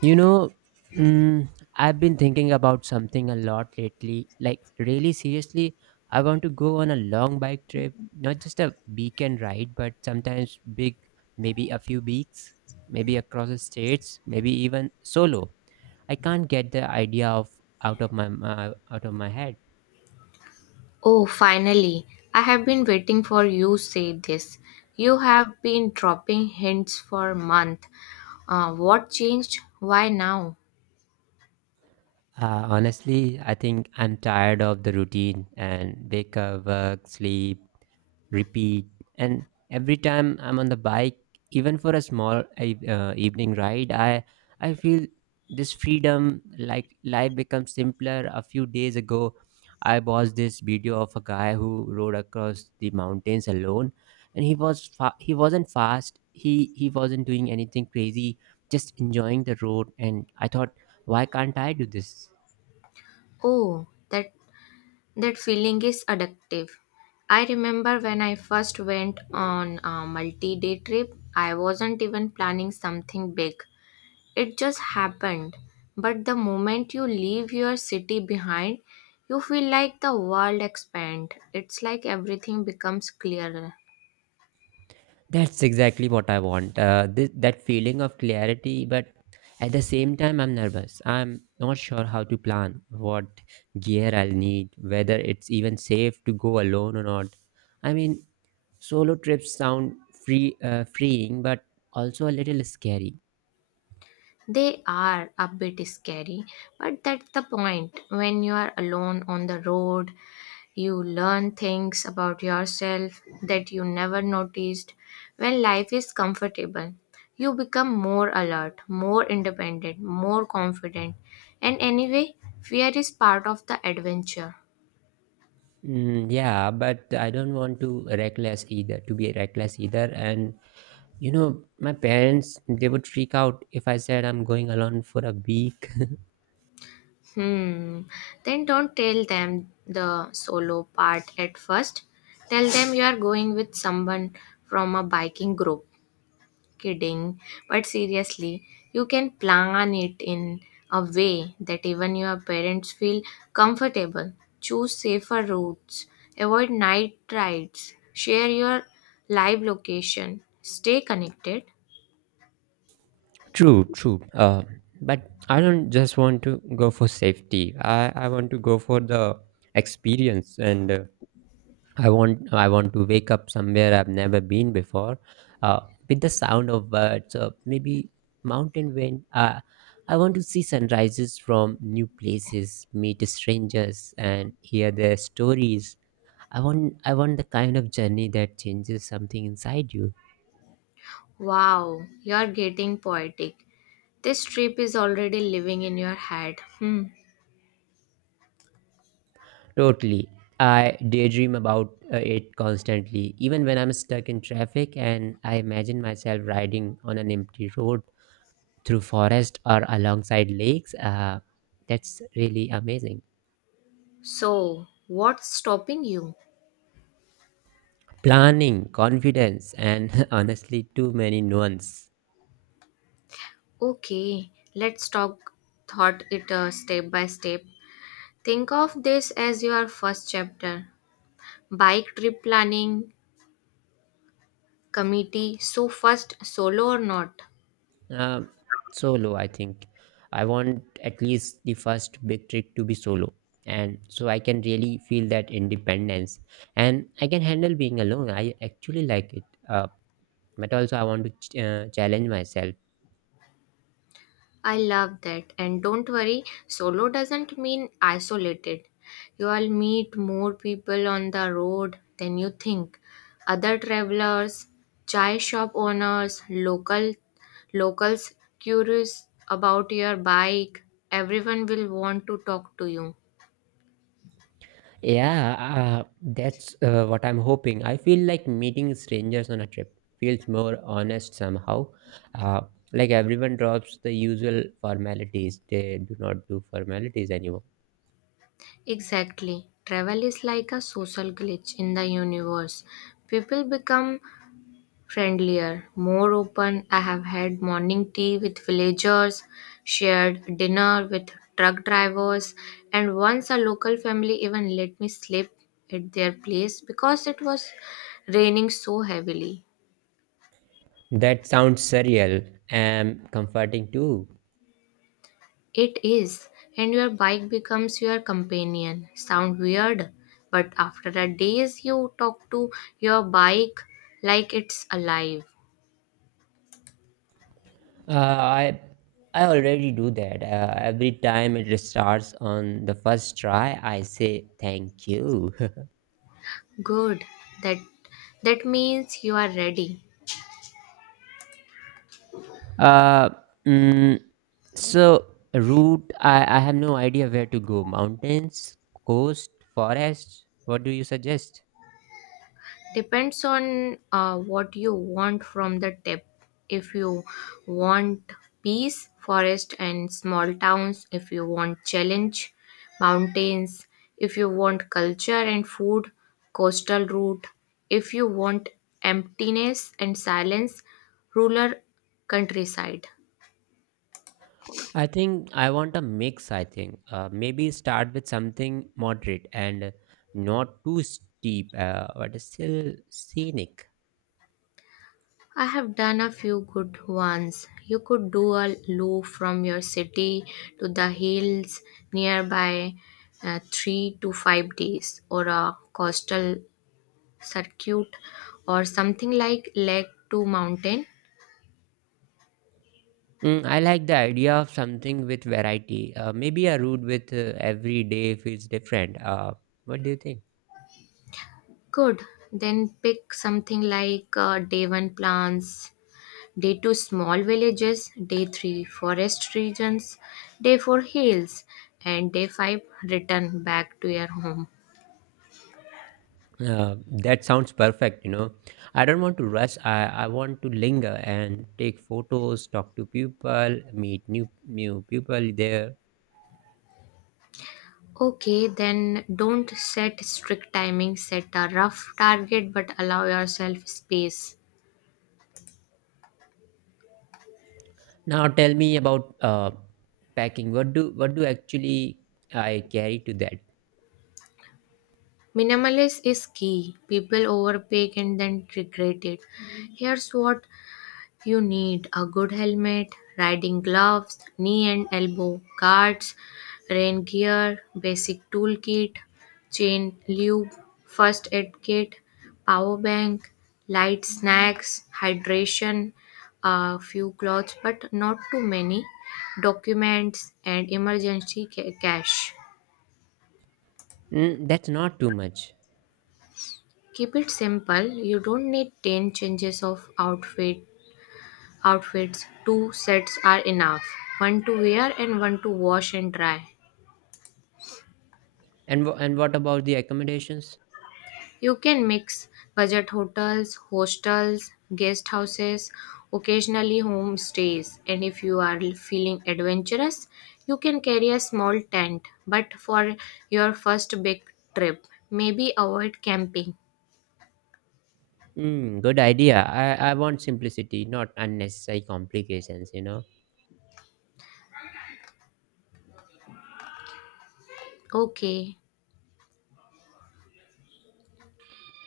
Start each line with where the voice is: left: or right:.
right: You know, mm, I've been thinking about something a lot lately. Like, really seriously, I want to go on a long bike trip, not just a weekend ride, but sometimes big, maybe a few weeks, maybe across the states, maybe even solo. I can't get the idea of out of my head.
left: Oh, finally. I have been waiting for you say this. You have been dropping hints for a month. What changed? Why now?
right: Honestly, I think I'm tired of the routine and wake up, work, sleep, repeat. And every time I'm on the bike, even for a small evening ride, I feel this freedom. Like life becomes simpler. A few days ago, I watched this video of a guy who rode across the mountains alone, and he wasn't fast. He wasn't doing anything crazy, just enjoying the road. And I thought, why can't I do this?
left: Oh, that feeling is addictive. I remember when I first went on a multi-day trip, I wasn't even planning something big. It just happened. But the moment you leave your city behind, you feel like the world expand. It's like everything becomes clearer.
right: That's exactly what I want. That feeling of clarity, but at the same time, I'm nervous. I'm not sure how to plan, what gear I'll need, whether it's even safe to go alone or not. I mean, solo trips sound freeing, but also a little scary.
left: They are a bit scary, but that's the point. When you are alone on the road, you learn things about yourself that you never noticed. When life is comfortable, you become more alert, more independent, more confident. And anyway, fear is part of the adventure.
right: Mm, yeah, but I don't want to reckless either. To be reckless either, and you know, my parents they would freak out if I said I'm going alone for a week.
left: Hmm. Then don't tell them the solo part at first. Tell them you are going with someone from a biking group. Kidding. But seriously, you can plan it in a way that even your parents feel comfortable. Choose safer routes, avoid night rides, share your live location, stay connected.
right: True, true. But I don't just want to go for safety. I want to go for the experience, and I want to wake up somewhere I've never been before, uh, with the sound of birds, maybe mountain wind. I want to see sunrises from new places, meet strangers, and hear their stories. I want the kind of journey that changes something inside you.
left: Wow, you're getting poetic. This trip is already living in your head. Hmm.
right: Totally. I daydream about it constantly, even when I'm stuck in traffic and I imagine myself riding on an empty road through forest or alongside lakes. That's really amazing.
left: So, what's stopping you?
right: Planning, confidence, and honestly, too many nuance.
left: Okay, let's talk thought it step by step. Think of this as your first chapter bike trip planning, committee. So, first, solo or not?
right: Um, Solo, I think. I want at least the first big trick to be solo, and so I can really feel that independence and I can handle being alone. I actually like it. Uh, but also I want to challenge myself.
left: I love that. And don't worry, solo doesn't mean isolated. You will meet more people on the road than you think. Other travelers, chai shop owners, locals curious about your bike. Everyone will want to talk to you.
right: Yeah, uh, that's what I'm hoping. I feel like meeting strangers on a trip feels more honest somehow, uh, like everyone drops the usual formalities. They do not do formalities anymore.
left: Exactly. Travel is like a social glitch in the universe. People become friendlier, more open. I have had morning tea with villagers, shared dinner with truck drivers, and once a local family even let me sleep at their place because it was raining so heavily.
right: That sounds surreal and comforting too.
left: It is, and your bike becomes your companion. Sound weird, but after a days you talk to your bike like it's alive.
right: Uh, i i already do that every time it starts on the first try I say thank you.
left: Good. That that means you are ready.
right: Uh, mm, so route, I have no idea where to go. Mountains, coast, forest. What do you suggest?
left: Depends on what you want from the tip. If you want peace, forest, and small towns, if you want challenge, mountains, if you want culture and food, coastal route, if you want emptiness and silence, rural countryside.
right: I think I want a mix. I think maybe start with something moderate and not too steep, but still scenic.
left: I have done a few good ones. You could do a loop from your city to the hills nearby, 3 to 5 days, or a coastal circuit, or something like lake to mountain.
right: Mm, I like the idea of something with variety. Maybe a route with every day feels different. What do you think?
left: Good. Then pick something like day one plants, day two small villages, day three forest regions, day four hills, and day five return back to your home.
right: Uh, that sounds perfect, you know. I don't want to rush. I want to linger and take photos, talk to people, meet new people there.
left: Okay, then don't set strict timing, set a rough target but allow yourself space.
right: Now tell me about packing. What do actually I carry to that?
left: Minimalist is key. People overpay and then regret it. Here's what. You need a good helmet, riding gloves, knee and elbow guards, rain gear, basic toolkit, chain lube, first aid kit, power bank, light snacks, hydration, a few clothes but not too many, documents and emergency ca- cash.
right: Mm, that's not too much.
left: Keep it simple. You don't need 10 changes of outfits, two sets are enough, one to wear and one to wash and dry.
right: And what about the accommodations?
left: You can mix budget hotels, hostels, guest houses, occasionally home stays, and if you are feeling adventurous, you can carry a small tent. But for your first big trip, maybe avoid camping.
right: Mm, good idea. I want simplicity, not unnecessary complications, you know.
left: Okay,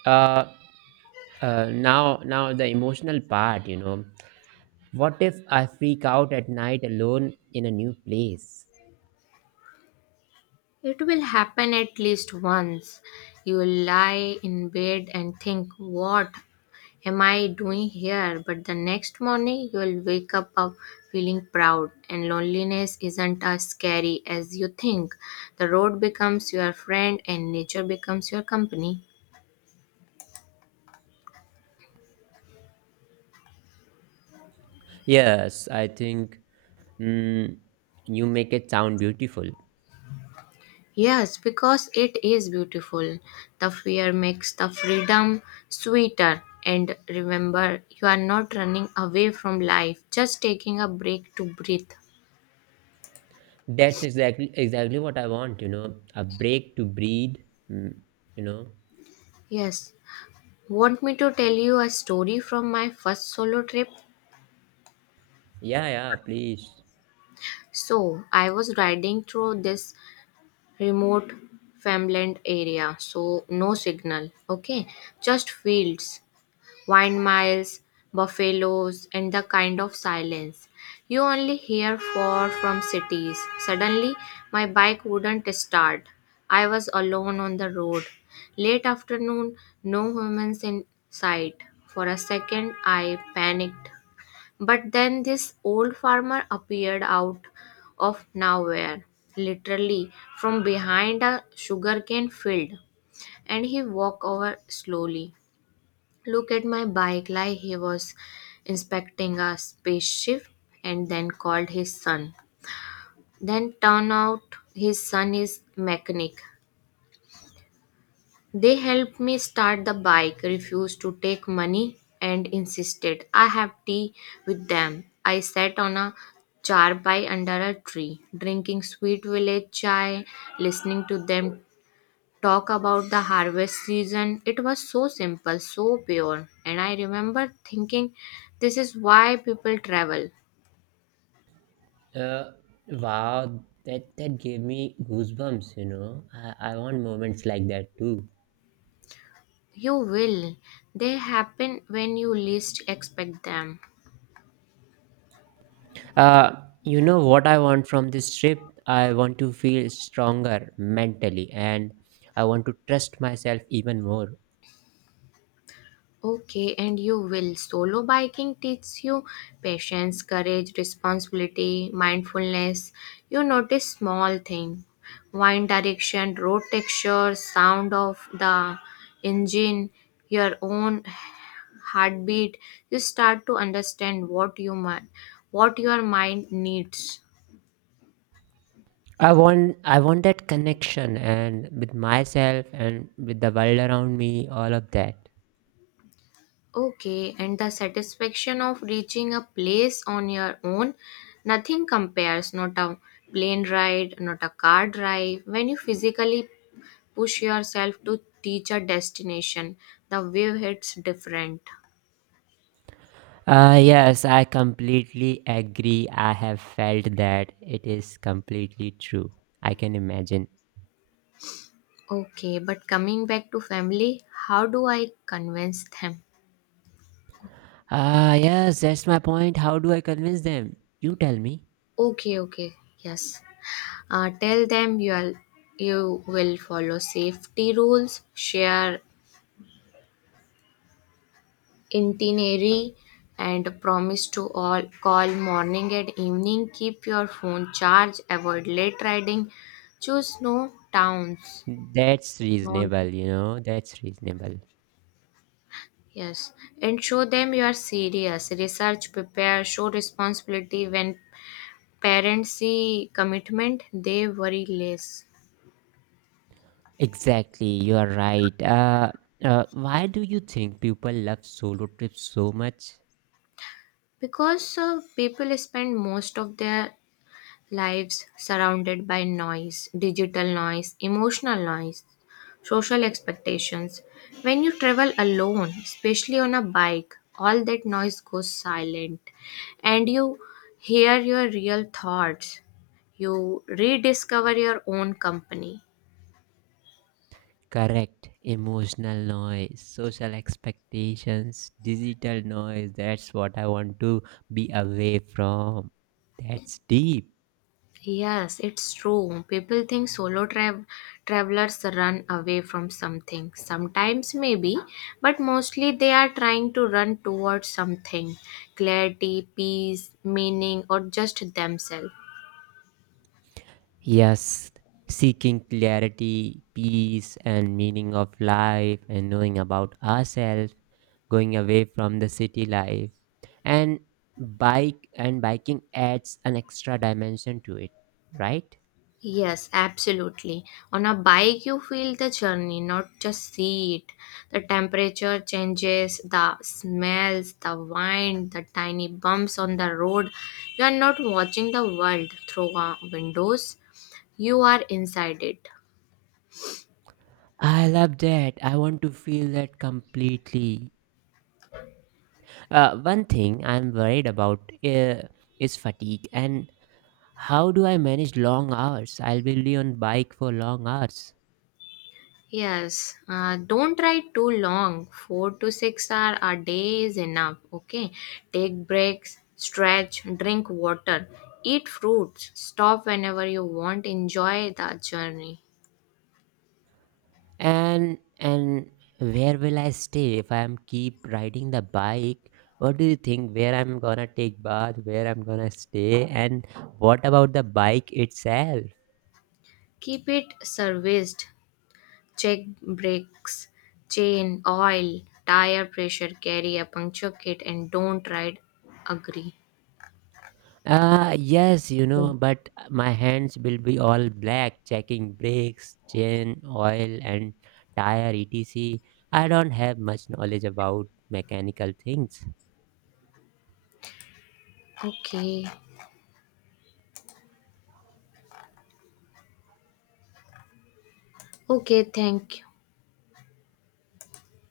right: Uh, now the emotional part, you know. What if I freak out at night alone in a new place?
left: it will happen at least once. You will lie in bed and think, what am I doing here? But the next morning you will wake up feeling proud, and loneliness isn't as scary as you think. The road becomes your friend, and nature becomes your company.
right: Yes, I think, mm, you make it sound beautiful.
left: Yes, because it is beautiful. The fear makes the freedom sweeter. And remember, you are not running away from life, just taking a break to breathe.
right: That's exactly exactly what I want, you know, a break to breathe, mm, you know.
left: Yes. Want me to tell you a story from my first solo trip?
right: Yeah, yeah, please.
left: So I was riding through this remote farmland area, so no signal, okay? Just fields, windmills, buffaloes, and the kind of silence you only hear far from cities. Suddenly, my bike wouldn't start. I was alone on the road. Late afternoon, no humans in sight. For a second, I panicked, but then this old farmer appeared out of nowhere, literally from behind a sugarcane field, and he walked over slowly. Look at my bike like he was inspecting a spaceship and then called his son. Then turn out his son is mechanic. They helped me start the bike, refused to take money, and insisted I have tea with them. I sat on a charpai under a tree, drinking sweet village chai, listening to them talk about the harvest season. It was so simple, so pure, and I remember thinking, this is why people travel.
right: Uh, wow, that gave me goosebumps, you know. I want moments like that too.
left: You will. They happen when you least expect them.
right: Uh, you know what I want from this trip? I want to feel stronger mentally and I want to trust myself even more.
left: Okay, and you will. Solo biking teaches you patience, courage, responsibility, mindfulness. You notice small things, wind direction, road texture, sound of the engine, your own heartbeat. You start to understand what you, what your mind needs.
right: I want that connection and with myself and with the world around me, all of that.
left: Okay, and the satisfaction of reaching a place on your own, nothing compares, not a plane ride, not a car drive. When you physically push yourself to reach a destination, the wave hits different.
right: Yes, I completely agree. I have felt that it is completely true. I can imagine.
left: Okay, but coming back to family, how do I convince them?
right: Ah, yes, that's my point. How do I convince them? You tell me.
left: Okay, okay, yes. Tell them you will, you will follow safety rules, share itinerary and promise to all call morning and evening, keep your phone charged, avoid late riding, choose no towns,
right: That's
left: not,
right: reasonable, you know. That's reasonable.
left: yes, and show them you are serious, research, prepare, show responsibility. When parents see commitment, they worry less
right: Exactly, you are right. Why do you think people love solo trips so much?
left: because people spend most of their lives surrounded by noise, digital noise, emotional noise, social expectations. When you travel alone, especially on a bike, all that noise goes silent and you hear your real thoughts. You rediscover your own company.
right: Correct. Emotional noise, social expectations, digital noise. That's what I want to be away from. That's deep.
left: Yes, it's true. People think travelers run away from something. Sometimes, maybe, but mostly they are trying to run towards something, clarity, peace, meaning, or just themselves.
right: Yes. Seeking clarity, peace, and meaning of life, and knowing about ourselves, going away from the city life. And bike and biking adds an extra dimension to it, right?
left: Yes, absolutely. On a bike, you feel the journey, not just see it. The temperature changes, the smells, the wind, the tiny bumps on the road. You are not watching the world through windows, you are inside it.
right: I love that. I want to feel that completely. One thing I'm worried about is fatigue and how do I manage long hours? I'll be really on bike for long hours.
left: Yes, don't write too long. 4 to 6 hour a day is enough. Okay, take breaks, stretch, drink water, eat fruits, stop whenever you want, enjoy the journey.
right: And where will I stay if I'm keep riding the bike? What do you think where I'm gonna take bath, where I'm gonna stay and what about the bike itself?
left: Keep it serviced, check brakes, chain, oil, tire pressure, carry a puncture kit, and don't ride agree.
right: Yes, you know, but my hands will be all black, checking brakes, chain, oil, and tire, etc. I don't have much knowledge about mechanical things.
left: Okay, okay, thank you.